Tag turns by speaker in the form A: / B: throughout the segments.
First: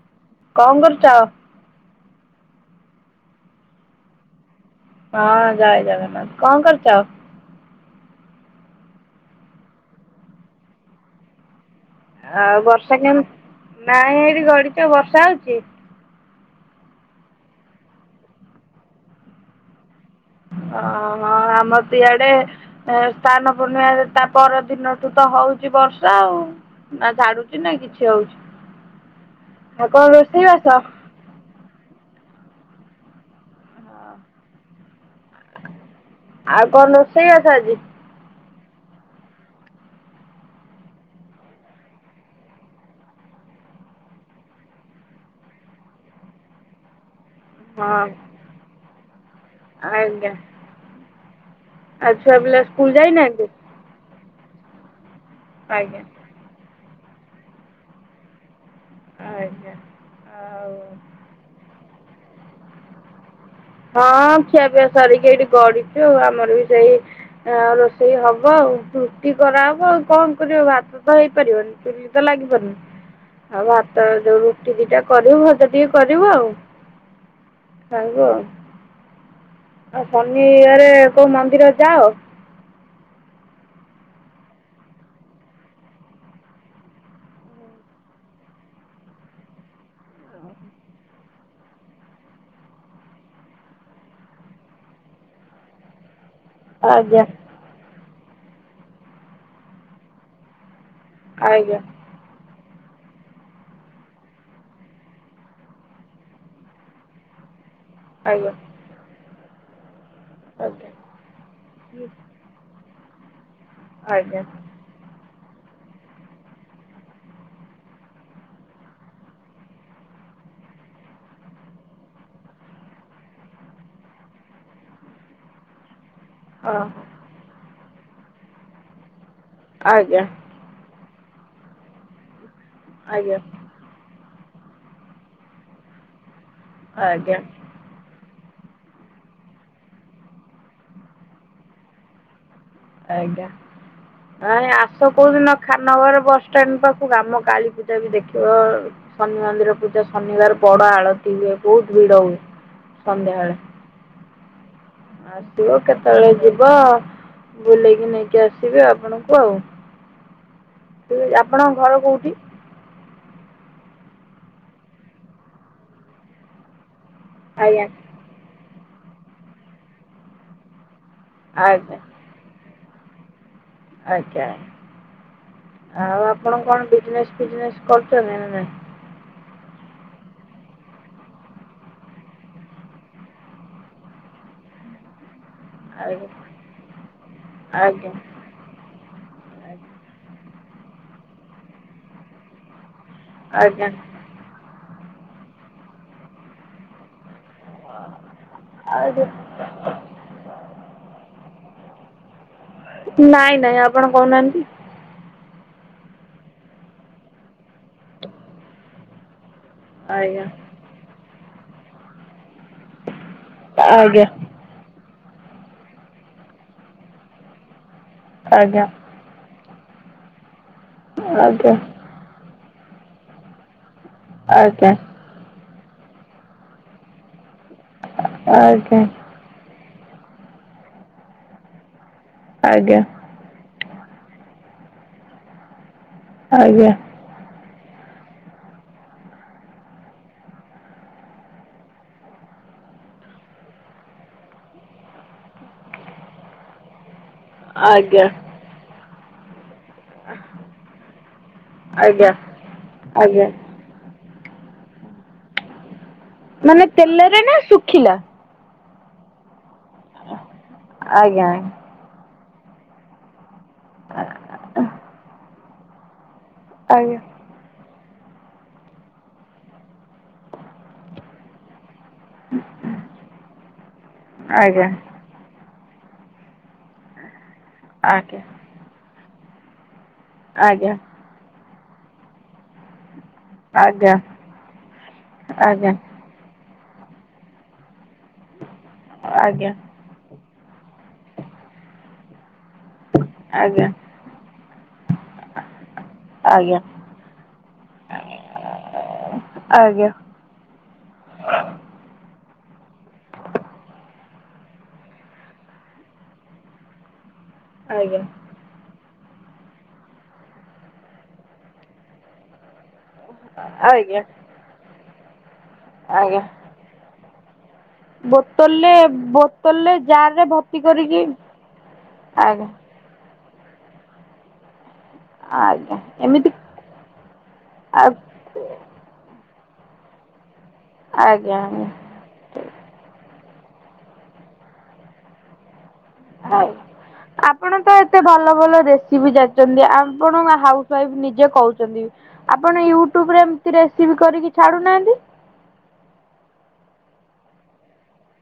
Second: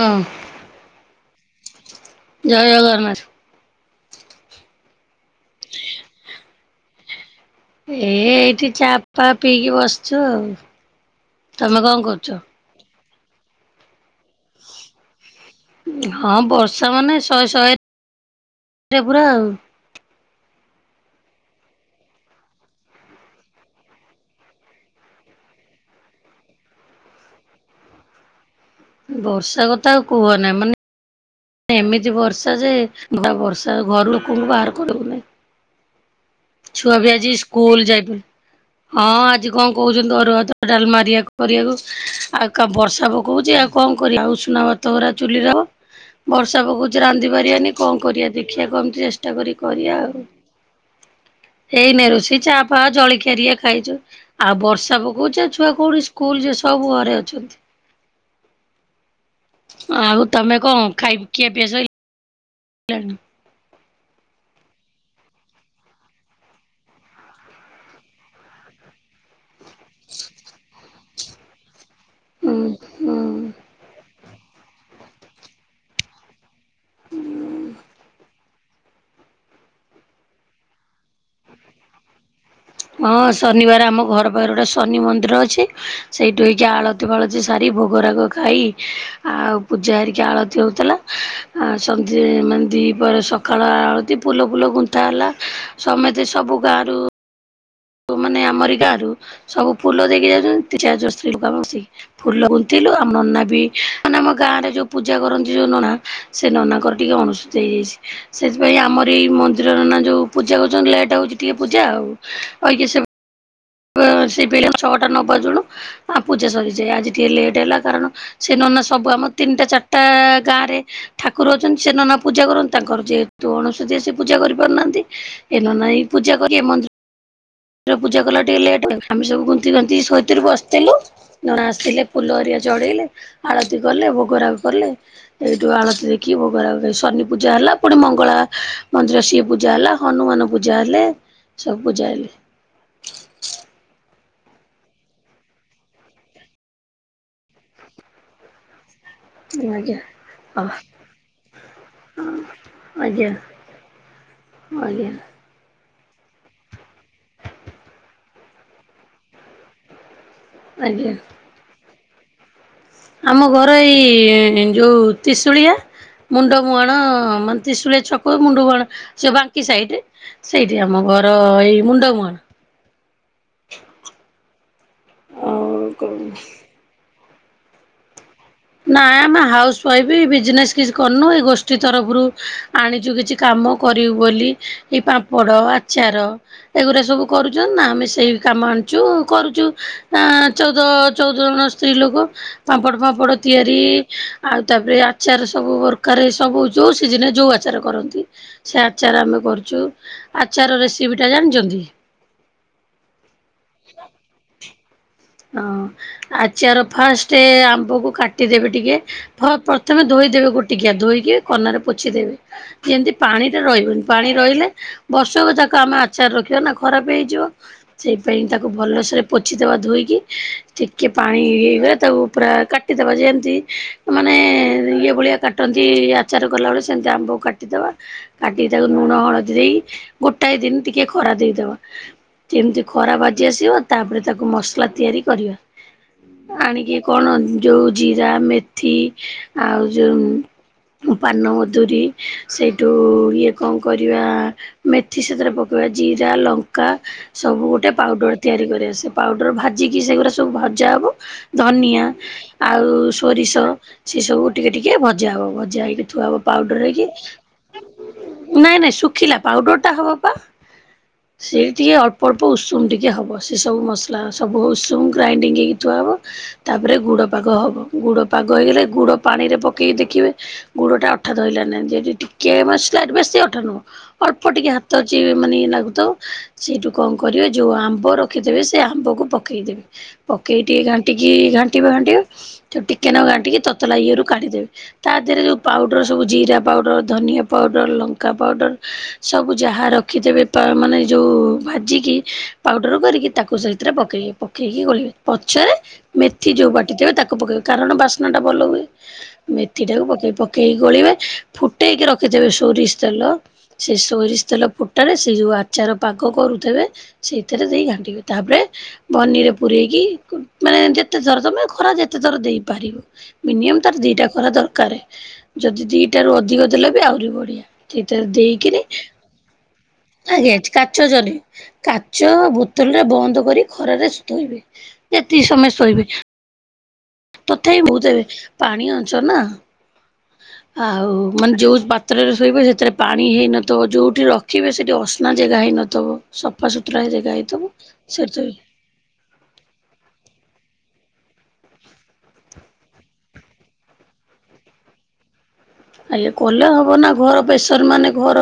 A: ହଁ।
B: କଣ କରୁଛ?
A: ଜୟ ଜଗନ୍ନାଥ।
B: ହଁ ଜୟ ଜଗନ୍ନାଥ। କଣ କରୁଛ?
A: ଏ ଏଇଠି ଚା ଫା ପିଇକି ବସଛୁ ଆଉ। ତମେ କଣ କରୁଛ?
B: ଆଉ ବର୍ଷା କେମିତି, ନାଇଁ ଏଠି ଗଡ଼ିଚୁ, ବର୍ଷା ହେଉଛି?
A: ହଁ ବର୍ଷା ମାନେ ଶହେ ଶହେ [unintelligible] ପୁରା ଆଉ।
B: ଓହୋଃ। ଆମର ତ ଇଆଡ଼େ ସ୍ନାନ ପୂର୍ଣ୍ଣିମା ତା ପରଦିନଠୁ ତ ହଉଛି ବର୍ଷା ଆଉ। ନା ଛାଡ଼ୁଚି ନା କିଛି ହଉଛି।
A: ବର୍ଷା କଥା
B: ଆଉ କଣ ରୋଷେଇ
A: କୁହନା ମାନେ
B: ବାସ?
A: ଏମିତି ବର୍ଷା ଯେ ପୁରା ବର୍ଷା ଘର ଲୋକଙ୍କୁ ବାହାର କରିହଉନି।
B: ଆଉ କଣ
A: ଛୁଆ ବି
B: ରୋଷେଇ
A: ଆଜି
B: ବାସ
A: ସ୍କୁଲ ଯାଇ ପାଇ ହଁ ଆଜି କଣ କହୁଛନ୍ତି ଅରୁଆ ଭାତ, ଡାଲମା ହେରିକା କରିବାକୁ ଆଉ କା ବର୍ଷା ପକଉଛି ଆଉ କଣ କରିବା ଆଉ ଉଷୁନା ଭାତ ଗୁରା ଚୁଲିରେ ହବ ବର୍ଷା ପକଉ ଯେ ରାନ୍ଧି ପାରିବାନି କଣ
B: ହଁ
A: କରିବା ଦେଖିବା କେମିତି ଚେଷ୍ଟା କରି କରିବା ଆଉ।
B: ଆଜ୍ଞା।
A: ହେଇ ନାଇଁ
B: ଆଉ
A: ରୋଷେଇ
B: ଛୁଆ
A: ଚା
B: ପିଲା
A: ଫା
B: ସ୍କୁଲ
A: ଜଳିଖିଆ
B: ଯାଇନାହାନ୍ତି?
A: ହେରିକା ଖାଇଛୁ, ଆଉ ବର୍ଷା ପକଉଛି ଛୁଆ
B: ଆଜ୍ଞା
A: କୋଉଠି ସ୍କୁଲ ଯିବେ ସବୁ ଘରେ ଅଛନ୍ତି।
B: ଆଜ୍ଞା।
A: ଆଉ ତମେ କଣ
B: ଆଉ
A: ଖାଇ ଖିଆପିଆ ସଇ ଲାଣି।
B: ହଁ ଖିଆପିଆ ସାରିକି ଏଇଠି ଗଢଛୁ ଆଉ ଆମର ବି ସେଇ ଆଁ ରୋଷେଇ ହବ ଆଉ ରୁଟି କରାହବ ଆଉ କଣ କରିବ ଭାତ ତ ହେଇପାରିବନି। ଚୁଲି ତ
A: ହୁଁ
B: ଲାଗିବନି
A: ହୁଁ
B: ଆଉ ଭାତ ଯୋଉ ରୁଟି ଦିଟା କରିବୁ ଭଜା ଟିକେ କରିବୁ ଆଉ। ଖାଇବ। ଆଉ ଶନିବାରେ କୋଉ ମନ୍ଦିର ଯାଅ?
A: ହଁ ଶନିବାର ଆମ ଘର ପାଖରେ ଗୋଟେ ଶନି ମନ୍ଦିର ଅଛି ସେଇଠୁ ଅଇକା ଆଳ ଆଳତି ଫାଳତି ସାରି ଭୋଗରାଗ ଖାଇ ଆଉ ପୂଜା ହେରିକା ଆଳତି ହେଉଥିଲା ଆ ସନ୍ଧ୍ୟ ମାନେ ଦିଇ ପହରେ ସକାଳ ଆଳତି ଫୁଲ ଫୁଲ ଗୁନ୍ଥା ହେଲା ସମେତେ ସବୁ ଗାଁରୁ
B: ଆଜ୍ଞା।
A: ମାନେ ଆମରି ଗାଁ ରୁ ସବୁ ଫୁଲ ଦେଇକି ଯାଉଛନ୍ତି ଦି ଚାରିଜଣ ସ୍ତ୍ରୀଲୋକ ଆମେ
B: ଆଜ୍ଞା
A: ବସିକି ଫୁଲ ଗୁନ୍ଥିଲୁ ଆମ ନନା ବି ମାନେ ଆମ ଗାଁ ରେ ଯୋଉ ପୂଜା କରନ୍ତି ଯୋଉ ନନା ସେ ନନାଙ୍କର ଟିକେ ଅଣଶୁଦ୍ଧିଆ ହେଇଯାଇଛି। ସେଥିପାଇଁ ଆମର ଏଇ ମନ୍ଦିରର ନନା ଯୋଉ ପୂଜା କରୁଛନ୍ତି ଲେଟ୍ ହଉଛି ଟିକେ ପୂଜା ଆଉ [unintelligible]
B: ଆଜ୍ଞା ଆଜ୍ଞା ଆଜ୍ଞା
A: ସେଇ ପାଇଁ ଛଅଟା ନ ବାଜୁଣୁ ଆ ପୂଜା ସରିଯାଏ ଆଜି ଟିକେ ଲେଟ୍ ହେଲା କାରଣ ସେ ନନା ସବୁ ଆମ ତିନିଟା ଚାରିଟା ଗାଁ ରେ ଠାକୁର ଅଛନ୍ତି ସେ ନନା ପୂଜା କରନ୍ତି ତାଙ୍କର ଯେହେତୁ ଅଣସୁଧୀଆ ସେ ପୂଜା କରିପାରୁନାହାନ୍ତି ଏଇ ନାନା ପୂଜା କରିବେ
B: ହଁ
A: ମନ୍ଦିର ପୂଜା କଲା ଟିକେ ଲେଟ ଆମେ ସବୁୁଗୁନ୍ଥି ଗୁନ୍ଥି ଗାନ୍ଥି ସେ
B: ଆଜ୍ଞା
A: ଭିତରେ ବସିଥିଲୁ ନନା ଆସିଲେ ଫୁଲ ହାରିକା ଚଢ଼େଇଲେ
B: ଆଜ୍ଞା
A: ଆଳତି ତି କଲେ ଭୋଗରାଗ କଲେ ସେଇଠୁ ଆଳତି ଦେଖି ଭୋଗରାଗ ସନି
B: ଆଜ୍ଞା
A: ପୂଜା ହେଲା ପୁଣି ମଙ୍ଗଳା ମନ୍ଦିର ସିଏ ପୂଜା ହେଲା ହନୁମାନ ପୂଜା ହେଲେ ସବୁ ପୂଜା ହେଲେ।
B: ଆଜ୍ଞା। ନାଇଁ ଆସ କୋଉଦିନ ଖାନନଗର ବସଷ୍ଟାଣ୍ଡ ପାଖକୁ ଆମ କାଳୀପୂଜା ବି ଦେଖିବ। ଶନି ମନ୍ଦିର
A: ଆଜ୍ଞା।
B: ପୂଜା
A: ହ
B: ଶନିବାର ବଡ ଆଳତି ହୁଏ ବହୁତ ଭିଡ ହୁଏ
A: ଆଜ୍ଞା
B: ସନ୍ଧ୍ୟାବେଳେ।
A: ଆଜ୍ଞା।
B: ଆସିବ କେତେବେଳେ ଯିବ ବୁଲେଇକି ନେଇକି ଆସିବି ଆପଣଙ୍କୁ ଆଉ
A: ଆଜ୍ଞା।
B: ଆପଣଙ୍କ ଘର କୋଉଠି?
A: ଆମ ଘର ଏଇ ଯୋଉ ତିଶୁଳିଆ ମୁଣ୍ଡ ମୁୁହାଣ
B: ଆଜ୍ଞା
A: ତିଶୁଳିଆ ଛକ ମୁଣ୍ଡ ମୁହାଣ, ସେ ବାଙ୍କି ସାଇଟି ସେଇଠି ଆମ ଘର ଏଇ
B: ଆଜ୍ଞା
A: ମୁଣ୍ଡ ମୁହାଣ।
B: ଆଜ୍ଞା ଆଉ ଆପଣ କଣ ବିଜନେସ୍ ଫିଜନେସ୍ କରୁଛନ୍ତି ନା ନା ନାଇ?
A: ନା ଆମେ ହାଉସ ୱାଇଫ୍ ବିଜନେସ୍ କିଛି କରିନୁ ଏଇ ଗୋଷ୍ଠୀ ତରଫରୁ ଆଣିଚୁ କିଛି କାମ କରିବୁ ବୋଲି ଏଇ ପାମ୍ପଡ଼ ଆ ଚାର
B: ଆଜ୍ଞା
A: ଏଗୁରା ସବୁ କରୁଛନ୍ତି ନା ଆମେ
B: ଆଜ୍ଞା
A: ସେଇ କାମ ଆଣୁଚୁ କରୁଚୁ ଆ ଚଉଦ ଚଉଦ ଜଣ ସ୍ତ୍ରୀ ଲୋକ। ପାମ୍ପଡ ଫାମ୍ପଡ ତିଆରି
B: ଆଜ୍ଞା
A: ଆଉ ତାପରେ ଆଚାର ସବୁ ପ୍ରକାର ସବୁ ଯୋଉ ସିଜନରେ ଯୋଉ ଆ ଆଚାର କରନ୍ତି ସେ ଆଚାର
B: ଆଜ୍ଞା
A: ଆମେ କରୁଚୁ ଆଚାର ରେସିପିଟା ଜାଣିଛନ୍ତି?
B: ନାଇଁ ନାଇଁ ଆପଣ କହୁନାହାନ୍ତି।
A: ହଁ ଆଚାର ଫାଷ୍ଟ ଆମ୍ବକୁ କାଟିଦେବେ ଟିକେ ଫ ପ୍ର ତମେ
B: ଆଜ୍ଞା
A: ଧୋଇଦେବେ ଗୋଟିକିଆ ଧୋଇକି କନାରେ ପୋଛିଦେବେ ଯେମିତି ପାଣି ରହିବନି
B: ଆଜ୍ଞା
A: ପାଣି ରହିଲେ ବର୍ଷକ ଯାକ ଆମେ ଆଚାର ରଖିବା ନା ଖରାପ ହେଇଯିବ ସେଇଥିପାଇଁ ତାକୁ
B: ଆଜ୍ଞା
A: ଭଲସେରେ ପୋଛିଦବା ଧୋଇକି ଟିକେ ପାଣି
B: ଆଜ୍ଞା
A: ଇଗଲେ ତାକୁ ପୁରା କାଟିଦବ ଯେମିତି ମାନେ
B: ଆଜ୍ଞା।
A: ଯୋଉ ଭଳିଆ କାଟନ୍ତି ଆଚାର କଲାବେଳେ ସେମିତି ଆମ୍ବକୁ କା କାଟିଦବ, କାଟିିକି ତାକୁ
B: ଆଜ୍ଞା
A: ନୁଣ ହଳଦୀ ଦେଇ ଗୋଟାଏ ଦିନ ଟିକେ ଖରା ଦେଇଦବ। ଯେମିତି
B: ଆଜ୍ଞା
A: ଖରା ବାଜି ଆସିବ ତାପରେ ତାକୁ ମସଲା ତିଆରି କରିବା ଆଣିକି କଣ ଯୋଉ ଜିରା ମେଥି ଆଉ ଯୋଉ ପାନମଧୁରୀ ସେଇଠୁ ଇଏ କଣ କରିବା ମେଥି ସେଥିରେ ପକେଇବା ଜିରା ଲଙ୍କା ସବୁ
B: ଆଜ୍ଞା
A: ଗୋଟେ
B: ଆଜ୍ଞା
A: ପାଉଡର ତିଆରି କରିବା ସେ ପାଉଡର ଭାଜିକି ସେଗୁରା ସବୁ ଭଜା ହବ। ଧନିଆ
B: ଆଜ୍ଞା
A: ଆଉ
B: ଆଜ୍ଞା
A: ସୋରିଷ ସେସବୁ ଟିକେ ଟିକେ ଭଜା ହେବ ଭଜା ହେଇକି ଥୁଆ ହେବ। ପାଉଡର
B: ମାନେ
A: ହେଇକି
B: ତେଲରେ ନା ଶୁଖିଲା?
A: ନାଇଁ ନାଇଁ ଶୁଖିଲା ପାଉଡର ଟା ହବ ପା
B: ଆଜ୍ଞା
A: ସେଇଠି ଅଳ୍ପ ଅଳ୍ପ ଉଷୁମ ଟିକେ ହବ ସେ ସବୁ ମସଲା ସବୁ
B: ଆଜ୍ଞା
A: ଉଷୁମ ଗ୍ରା ଗ୍ରାଇଣ୍ଡିଗ ହେଇ ଥୁଆ ହବ। ତା ପରେ ଗୁଡ
B: ଆଜ୍ଞା
A: ପାଗ ହବ, ଗୁଡ଼ପାଗ ହେଇଗଲେ ଗୁଡ଼ ପାଣିରେ ପକେଇ ଦେଖିବେ ଗୁଡ ଟା ଅଠା ଧଇଲାନି ନା ନାହି, ଯଦି ଟିକେ ମାନେ ସ୍ଲାଇଟ ବେଶୀ ଅଠା ନୁହଁ ଅଳ୍ପ ଟିକେ
B: ଆଜ୍ଞା
A: ହାତ ଅଛି ମାନେ ଇଏ ଲାଗୁଥବ ସେଇଠୁ କଣ କରିବେ ଯୋଉ ଆମ୍ବ
B: ଆଜ୍ଞା
A: ରଖିଥେବେ ସେ ଆମ୍ବକୁ ପକେଇଦେବେ, ପକେଇ ଟିକେ
B: ଆଜ୍ଞା
A: ଘାଣ୍ଟିକି ଘାଣ୍ଟିବେ ଘାଣ୍ଟିବେ ଟିକେ ନାକୁ ଘାଣ୍ଟିକି
B: ଆଜ୍ଞା
A: ତତଲା
B: ଆଜ୍ଞା
A: ଇଏରୁ କାଢିଦେବେ ତା ଦେହରେ ଯୋଉ ପାଉଡର ସବୁ ଜିରା ପାଉଡ଼ର, ଧନିଆ ପାଉଡ଼ର, ଲଙ୍କା ପାଉଡ଼ର ସବୁ ଯାହା ରଖିଥିବେ ମାନେ ଯୋଉ ଭାଜିକି ପାଉଡ଼ର କରିକି ତାକୁ
B: ଆଜ୍ଞା ଆଜ୍ଞା
A: ସେଇଥିରେ ପ ପକେଇ ପକେଇକି ଗୋଳିବେ ପଛରେ ମେଥି ଯୋଉ ବାଟିଥିବେ ତାକୁ ପକେଇବେ କାରଣ ବାସ୍ନାଟା ଭଲ ହୁଏ, ମେଥି ଟାକୁ ପକେଇବେ, ପକ ପକେଇ ଗୋଳିବେ ଫୁଟେଇକି ରଖିଥିବେ ସୋରିଷ ତେଲ ସେ ସୋରିଷ ତେଲ ଫୁଟାରେ ସେ ଯୋଉ ଆଚାର ପାଗ କରୁଥେବେ ସେଇଥିରେ ଦେଇ
B: ଆଜ୍ଞା
A: ଘାଣ୍ଟିବେ ତାପରେ ବନିରେ ପୂରେଇକି ମାନେ ଯେତେ ଥର ତମେ ଖରା ଯେତେ ଥର ଦେଇପାରିବ ମିନିମମ
B: ଆଜ୍ଞା
A: ତାର
B: ଆଜ୍ଞା
A: ଦିଟା ଖରା ଦରକାର ଯଦି ଦିଟା ରୁ ଅଧିକ ଦେଲ ବି ଆହୁରି ବଢିଆ। ସେଇଥିରେ ଦେଇକିରି
B: ବୋଟଲରେ ବୋତଲରେ ଜାର ରେ
A: ଆଜ୍ଞା।
B: ଭର୍ତ୍ତି
A: କାଚ
B: କରିକି
A: ଜଲି କାଚ
B: ଆଜ୍ଞା
A: ବୋତଲରେ ବନ୍ଦ କରି ଖରାରେ ସ ଥୋଇବେ। ଯେତିକି ସମୟ
B: ଆଜ୍ଞା
A: ଶୋଇବେ
B: ଏମିତି
A: ତଥାପି ବହୁତ ହେବେ ପାଣି ଅଂଶ ନା ଆଉ ମାନେ
B: ଆଜ୍ଞା
A: ଯୋଉ ବା ପାତ୍ରରେ ଶୋଇବେ ସେଥିରେ ପାଣି ହେଇନଥିବ ଯଉଠି ରଖିବେ ସେଠି ଅସନା ଜାଗା ହେଇନ
B: ଆପଣ ତ ଏତେ
A: ସେଠି
B: ଭଲ ଭଲ ରେସିପି ଯା ଛନ୍ତି ଆପଣ ହାଉସ ୱାଇଫ ନିଜେ କହୁଛନ୍ତି। ଆପଣ ୟୁଟ୍ୟୁବରେ ଏମିତି ରେସିପି କରିକି ଛାଡୁନାହାନ୍ତି।
A: ଆଜ୍ଞା କଲେ ହେବ ନା ଘର ପ୍ରେସର ମାନେ ଘର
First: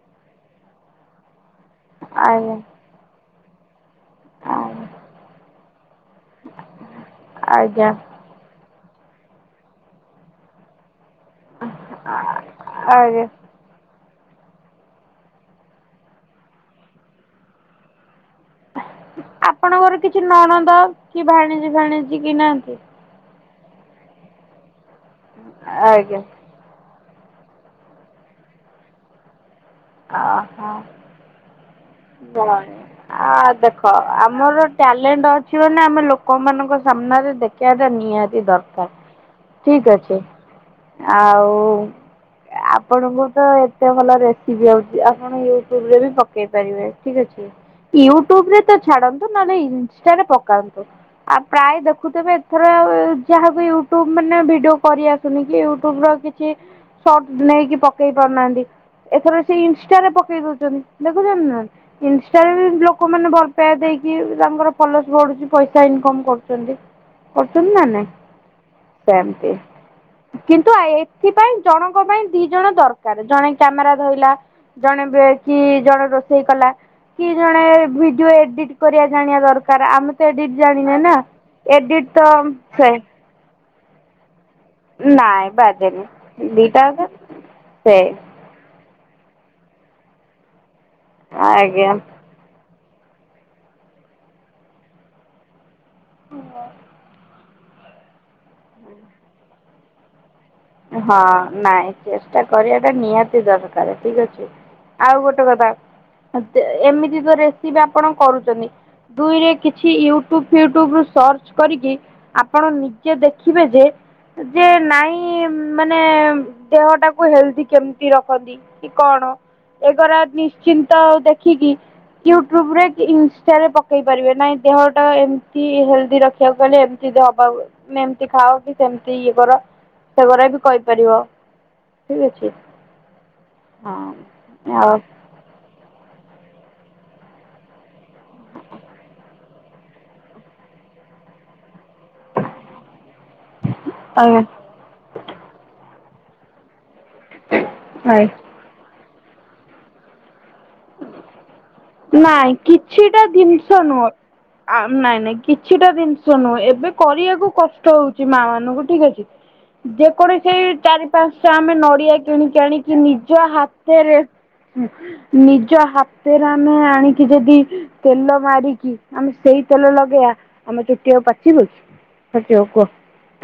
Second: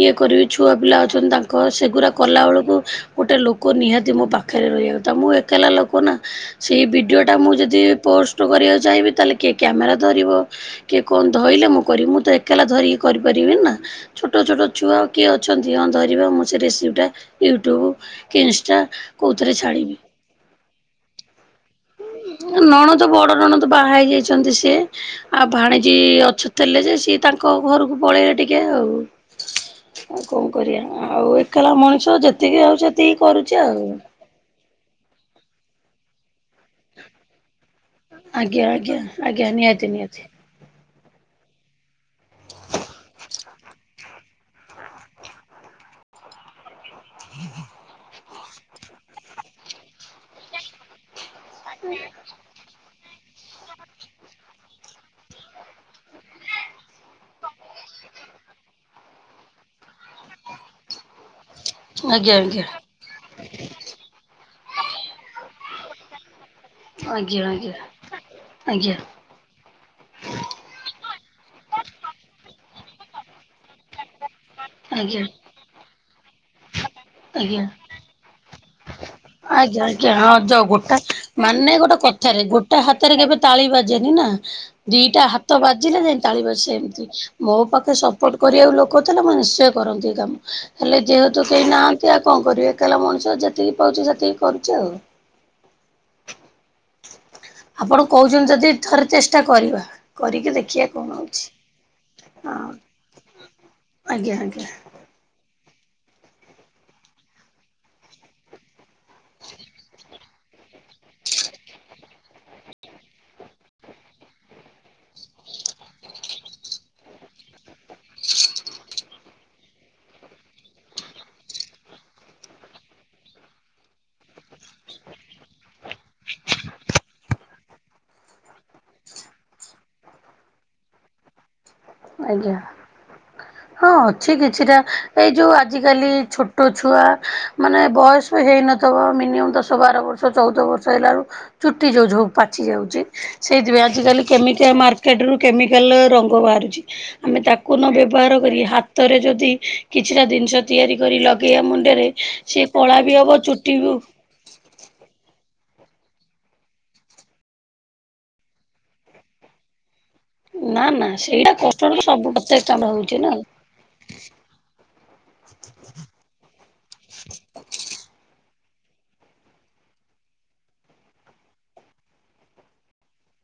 A: ଇଏ କରିବି ଛୁଆ ପିଲା ଅଛନ୍ତି ତାଙ୍କ ସେ ଗୁରା
B: ଆଜ୍ଞା।
A: କଲାବେେଳକୁ ଗୋଟେ ଲୋକ ନିହାତି ମୋ ପାଖରେ ରହିବା କଥା ମୁଁ ଏକଲା ଲୋକ ନା। ସେଇ ଭିଡିଓ ଟା ମୁଁ ଯଦି
B: ଆଜ୍ଞା
A: ପୋଷ୍ଟ କରିବାକୁ ଚାହିଁବି ତାହେଲେ କିଏ କ୍ୟାମେରା ଧରିବ କିଏ କହ ଧଇଲେ ମୁଁ କରିବି ମୁଁ ତ ଏକଲା ଧରିକି
B: ଆଜ୍ଞା।
A: କରିପାରିବିନି ନା। ଛୋଟ ଛୋଟ ଛୁଆ ଆଉ କିଏ ଅଛନ୍ତି ହଁ ଧରିବ ମୁଁ ସେ ରେସିପିଟା ୟୁଟ୍ୟୁବ୍ କି ଇନଷ୍ଟା କୋଉଥିରେ ଛାଡିବି
B: ଆପଣଙ୍କର କିଛି ନଣନ୍ଦ କି ଭାଣିଜି ଫାଣିଜି କି ନାହାନ୍ତି?
A: ନଣ ତ ବଡ ନଣନ୍ଦ ତ ବାହା ହେଇ ଯାଇଛନ୍ତି ସିଏ ଆଉ ଭାଣିଜୀ
B: ଆଜ୍ଞା
A: ଅ ଛ ଥିଲେ ଯେ ସିଏ ତାଙ୍କ ଘରକୁ ପଳେଇଲେ ଟିକେ ଆଉ ଆଉ କଣ
B: ଓହୋ
A: କରିବା ଆଉ ଏକଲା ମଣିଷ ଯେତିକି
B: ଜଣେ।
A: ଆଉଚି ହେତିକି
B: ଆ
A: କରୁଛି
B: ଦେଖ
A: ଆଉ।
B: ଆମର ଟ୍ୟାଲେଣ୍ଟ ଅଛି ମାନେ ଆମେ ଲୋକମାନଙ୍କ ସାମ୍ନାରେ ଦେଖ ଖେଇବା ଟା ନିହାତି
A: ଆଜ୍ଞା
B: ଦରକାର
A: ଆଜ୍ଞା ଆଜ୍ଞା ନିହାତି
B: ଠିକ ଅଛି।
A: ନିହାତି
B: ଆଉ ଆପଣଙ୍କୁ ତ ଏତେ ଭଲ ରେ [unintelligible] ଆପଣ ୟୁଟ୍ୟୁବ ରେ ବି ପକେଇ ପାରିବେ ଠିକ ଅଛି। ୟୁଟ୍ୟୁବ ରେ ତ ଛାଡନ୍ତୁ ନହେଲେ ଇନଷ୍ଟାରେ ପକାନ୍ତୁ ଆଉ ପ୍ରାୟ ଦେଖୁଥିବେ ଥର ଯାହାକୁ ୟୁଟ୍ୟୁବ ମାନେ ଭିଡିଓ କରି ଆସୁନି କି ୟୁଟୁବ ର କିଛି ସର୍ଟ ନେଇକି ପକେଇ ପାରୁନାହାନ୍ତି ଏଥର ସେ ଇନଷ୍ଟାରେ ପକେଇ ଦଉଛନ୍ତି
A: ଆଜ୍ଞା ଆଜ୍ଞା
B: ଦେଖୁଛନ୍ତିନା। ଲୋକ ମାନେ ଭଲ ପାଇବା ଦେଇକି ତାଙ୍କର ଫୋଲୋର୍ସ ବଢୁଛି ପଇସା ଇନକମ କରୁ ଛନ୍ତି
A: ଆଜ୍ଞା
B: କରଛନ୍ତି ନା ନାଇଁ
A: ଆଜ୍ଞା। ଆଜ୍ଞା
B: ସେମତି। କିନ୍ତୁ ଆ ଏଥିପାଇଁ ଜଣଙ୍କ ପାଇଁ ଦି ଜଣ ଦରକାର ଜଣେ କ୍ୟାମେରା ଧଇଲା ଜଣେ
A: ଆଜ୍ଞା
B: ବେଗି ଜଣେ ରୋଷେଇ କଲା। କି ଜଣେ
A: ଆଜ୍ଞା।
B: ଭିଡିଓ ଏଡିଟ କରିବା ଜାଣିବା
A: ଆଜ୍ଞା
B: ଦରକାର
A: ଆଜ୍ଞା
B: ଆମେ
A: ହଁ
B: ତ
A: ଯ
B: ଏଡିଟ
A: ଗୋଟା
B: ଜାଣିନେ ନା।
A: ମାନେ ଗୋଟେ
B: ଏଡିଟ ତ
A: କଥାରେ ଗୋଟା
B: ସେ
A: ହାତରେ କେବେ ତାଳି ବାଜେନି ନା ଦିଟା
B: ନାଇଁ
A: ହାତ ବାଜିଲେ
B: ବାଜେନି
A: ଯେ ଳିବ
B: ଦିଟା
A: ସେମିତି
B: ଯାକ
A: ମୋ ପାଖେ
B: ସେ
A: ସପୋର୍ଟ କରିବାକୁ ଲୋକ ଥିଲେ ମୁଁ ନିଶ୍ଚୟ କରନ୍ତି କାମ ହେଲେ ଯେହେତୁ କେହି
B: ଆଜ୍ଞା
A: ନାହାନ୍ତି ଆ କଣ କରିବି ଏକାଲା ମଣିଷ ଯେତିକି ପାଉଛି ସେତିକି କରୁଛି ଆଉ।
B: ହ।
A: ଆପଣ କହୁଛନ୍ତି ଯଦି ଥରେ ଚେଷ୍ଟା କରିବା କରିକି ଦେଖ
B: ହଁ ନାଇଁ ଚେଷ୍ଟା କରିବା ଟା ନିହାତି ଦରକାର ଠିକ
A: ଆଜ୍ଞା
B: ଅଛି।
A: ଆଜ୍ଞା
B: ଆଉ ଗୋଟେ କଥା ଏମିତି ତ ରେସିପି ଆପଣ କରୁଛନ୍ତି ଦୁଇରେ କିଛି ୟୁଟ୍ୟୁବ ଫ୍ୟୁଟ୍ୟୁବ ରୁ ସର୍ଚ୍ଚ କରିକି ଆପଣ ନିଜେ ଦେଖିବେ ଯେ ଯେ ନାଇଁ ମାନେ ଦେହ ଟାକୁ ହେଲ୍ଦି କେମତି ରଖନ୍ତି କି କଣ? ଏଗରା ନିଶ୍ଚିନ୍ତ ଦେଖିକି ୟୁଟ୍ୟୁବରେ କି ଇନଷ୍ଟାରେ ପକେଇ ପାରିବେ ନାହିଁ ଦେହଟା ଏମିତି ହେଲ୍ଦି ରଖିବାକୁ ଗଲେ ହବାକୁ ଏମିତି ଖାଅ କି ସେମତି ଇଏ କର ସେଗରା ବି କହିପାରିବ। ଠିକ ଅଛି
A: ଆଜ୍ଞା ହଁ ଅଛି କିଛିଟା।
B: ଆଉ
A: ଏଇ ଯେଉଁ ଆଜିକାଲି ଛୋଟ ଛୁଆ ମାନେ ବୟସ ବି ହେଇନଥିବ ମିନିମମ୍ ଦଶ ବାର ବର୍ଷ ଦଶ ଚଉଦ ବର୍ଷ ହେଲାରୁ ଚୁଟି ଯେଉଁ ପାଚି ଯାଉଛି। ସେଇଥି ପାଇଁ ଆଜିକାଲି
B: ଆଜ୍ଞା
A: କେମିକାଲ୍ ମାର୍କେଟ ରୁ କେମିକାଲ ରଙ୍ଗ ବାହାରୁଛି ଆମେ ତାକୁ ନ
B: ଆଜ୍ଞା
A: ବ୍ୟବହାର କରି ହାତରେ ଯଦି କିଛିଟା ଜିନିଷ ତିଆରି କରି ଲଗେଇବା ମୁଣ୍ଡରେ
B: ନାଇଁ
A: ସେ କଳା ବି
B: କିଛିଟା
A: ହେବ ଚୁଟି
B: ଜିନିଷ
A: ବି
B: ନୁହଁ। ଆ ନାଇଁ ନାଇଁ କିଛିଟା ଜିନିଷ ନୁହେଁ ଏବେ କରିବାକୁ କଷ୍ଟ ହଉଛି ମା ମାନଙ୍କୁ ଠିକ ଅଛି। ଯେପରିକି
A: ନା ନା
B: ଚାରି
A: ସେଇଟା
B: ପାଞ୍ଚଟା ଆମେ
A: କଷ୍ଟରେ ତ
B: ନଡିଆ
A: ସବୁ
B: କିଣିକି
A: ପ୍ରତ୍ୟେକ କାମ
B: ଆଣିକି
A: ହଉଛି ନା
B: ନିଜ
A: ଆଜ୍ଞା।
B: ହାତ [unintelligible] ନିଜ ହାତେରେ ଆମେ ଆଣିକି ଯଦି ତେଲ ମାରିକି ଆମେ ସେଇ ତେଲ ଲଗେଇବା ଆମେ ଚୁଟିଆଉ ପାଚିବ ପଚିବ କୁହ?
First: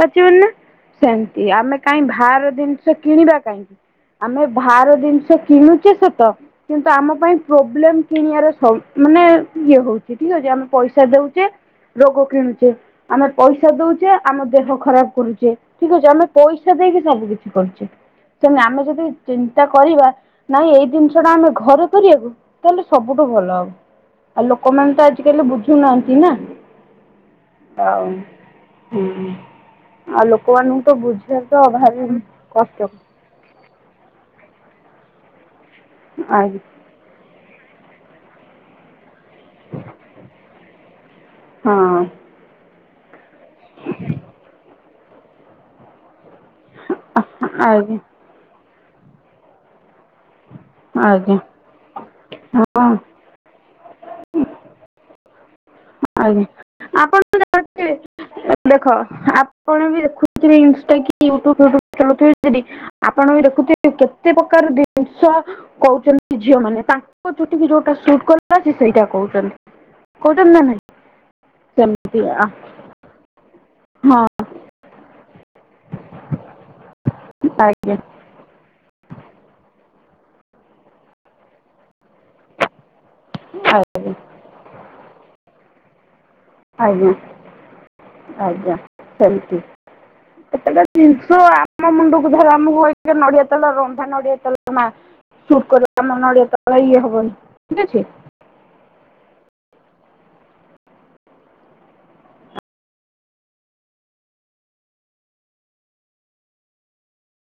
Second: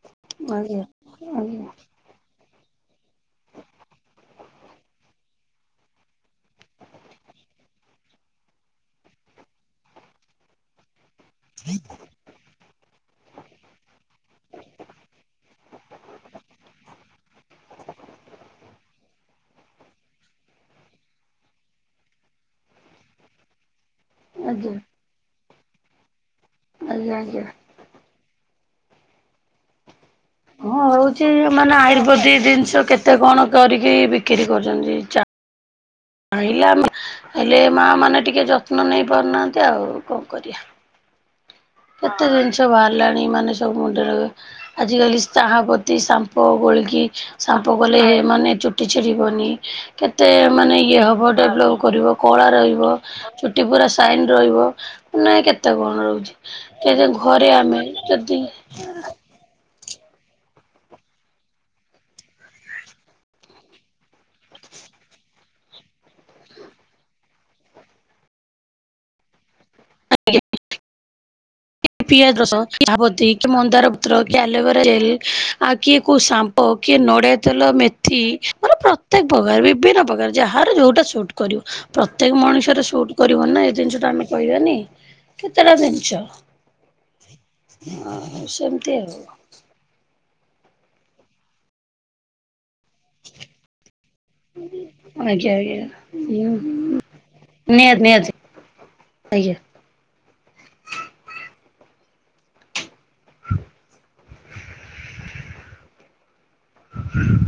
B: ପଚିବନି ନା
A: ଆଜ୍ଞା
B: ସେମତି ଆମେ
A: ଆଜ୍ଞା
B: କାହିଁ ବାହାର ଦିନ କିଣିବା କାହିଁକି ଆମେ ବାହାର ଜିନିଷ କିଣୁଛେ ସତ କିନ୍ତୁ ଆମ ପାଇଁ ପ୍ରୋବ୍ଲେମ କିଣିବାର ସ ମାନେ ଇଏ ହଉଛି ଠିକ ଅଛି ଆମେ ପଇସା ଦଉଛେ। ରୋଗ କିଣୁଛେ ଆମେ ପଇସା ଦଉଛେ ଆମ ଦେହ ଖରାପ କରୁଛେ। ଠିକ ଅଛି ଆମେ ପଇସା ଦେଇକି ସବୁ କିଛି କରୁଛେ। ସେମତି ଆମେ ଯଦି ଚିନ୍ତା କରିବା ନାଇଁ ଏଇ ଜିନିଷ ଟା ଆମେ ଘରେ କରିବାକୁ ତାହେଲେ ସବୁଠୁ ଭଲ ହବ ଆଉ ଲୋକମାନେ ତ ଆ ଟିକେ ହେଲେ ବୁଝୁନାହାନ୍ତି ନା
A: ଆଜ୍ଞା ଆଜ୍ଞା।
B: ହଉ ହୁଁ।
A: ହଁ ହଉଛି ମାନେ
B: ଭାରି
A: ଆୟୁର୍ବେଦିକ ଜିନିଷ
B: କଷ୍ଟ
A: କେତେ କଣ କରିକି ବିକ୍ରି କରୁଛନ୍ତି ଚା ପାଇଲା
B: ଆଜ୍ଞା
A: ହେଲେ ମାଆ ମାନେ ଟିକେ ଯତ୍ନ ନେଇପାରୁନାହାନ୍ତି ଆଉ କଣ କରିବା।
B: ହଁ
A: କେତେ ଜିନିଷ ବାହାରିଲାଣି ମାନେ ସବୁ ମୁଣ୍ଡରେ ଆଜିକାଲି ଚାହା ପତି ସାମ୍ପ ଗୋଳିକି ସାମ୍ପ
B: ଆଜ୍ଞା
A: କଲେ ହେ ମାନେ ଚୁଟି ଛିଡିବନି। କେତେ ମାନେ ଇଏ ହେବ
B: ଆଜ୍ଞା
A: ଡେଭଲପ୍ କରିବ। କଳା
B: ହଁ
A: ରହିବ, ଚୁଟି ପୁରା ସାଇନ୍ ରହିବ, ମାନେ କେତେ କଣ ରହୁଛି।
B: ଆଜ୍ଞା
A: ଯଦି
B: ଆପଣ।
A: ଘରେ ଆମେ ଯଦି
B: [unintelligible] ଦେଖ ଆପଣ ବି ଦେଖୁଥିବେ ଇନଷ୍ଟା କି ୟୁଟ୍ୟୁବୁ ଫିଟୁବ ଚଲଉଥିବେ ଯଦି। ଆପଣ ବି ଦେଖୁଥିବେ କେତେ ପ୍ରକାର ଜିନିଷ କହୁଛନ୍ତି ଝିଅ ମାନେ, ତାଙ୍କ ଚୁଟିକୁ ଯୋଉଟା ସୁଟ କଲା ସେ ସେଇଟା କହୁଛନ୍ତି। କଉଟ ନା ନାହିଁ? ସେମିତି
A: ପିଆଦ
B: ଆ
A: ରସ, କି ଚା ପତି, କି ମନ୍ଦାରପତ୍ର,
B: ହଁ
A: କି ଆଲୋଭେରା ଜେଲ। ଆଉ କିଏ କୋଉ ସାମ୍ପ କିଏ ନଡିଆ ତେଲ
B: ଆଜ୍ଞା
A: ମେଥି। ମୋରେ ପ୍ରତ୍ୟେକ ପ୍ରକାର ବିଭିନ୍ନ ପ୍ରକାର ଯାହାର ଯେଉଁଟା ସୁଟ୍ କରିବ। ପ୍ରତ୍ୟେକ ମଣିଷର ସୁଟ୍ କରିବ ନା ଏ ଜିନିଷଟା
B: ଆଜ୍ଞା
A: ଆମେ କହିବାନି କେତେଟା ଜିନିଷ?
B: ଆଜ୍ଞା ଆଜ୍ଞା
A: ସେମିତି ଆଉ
B: ସେମିତି। ଏତେଟା ଜିନିଷ ଆମ ମୁଣ୍ଡକୁ ଧର ଆମକୁ ଇ ନଡିଆ ତେଲ, ରନ୍ଧା ନଡିଆତଲ ମା
A: ଆଜ୍ଞା
B: ଶୁଟ କରିବ, ଆମ ନଡିଆ
A: ଆଜ୍ଞା
B: ତେଲ ଇଏ ହବନି ଠିକ୍ ଅଛି।
A: ନିହାତି ନିହାତି ଆଜ୍ଞା। [inaudible]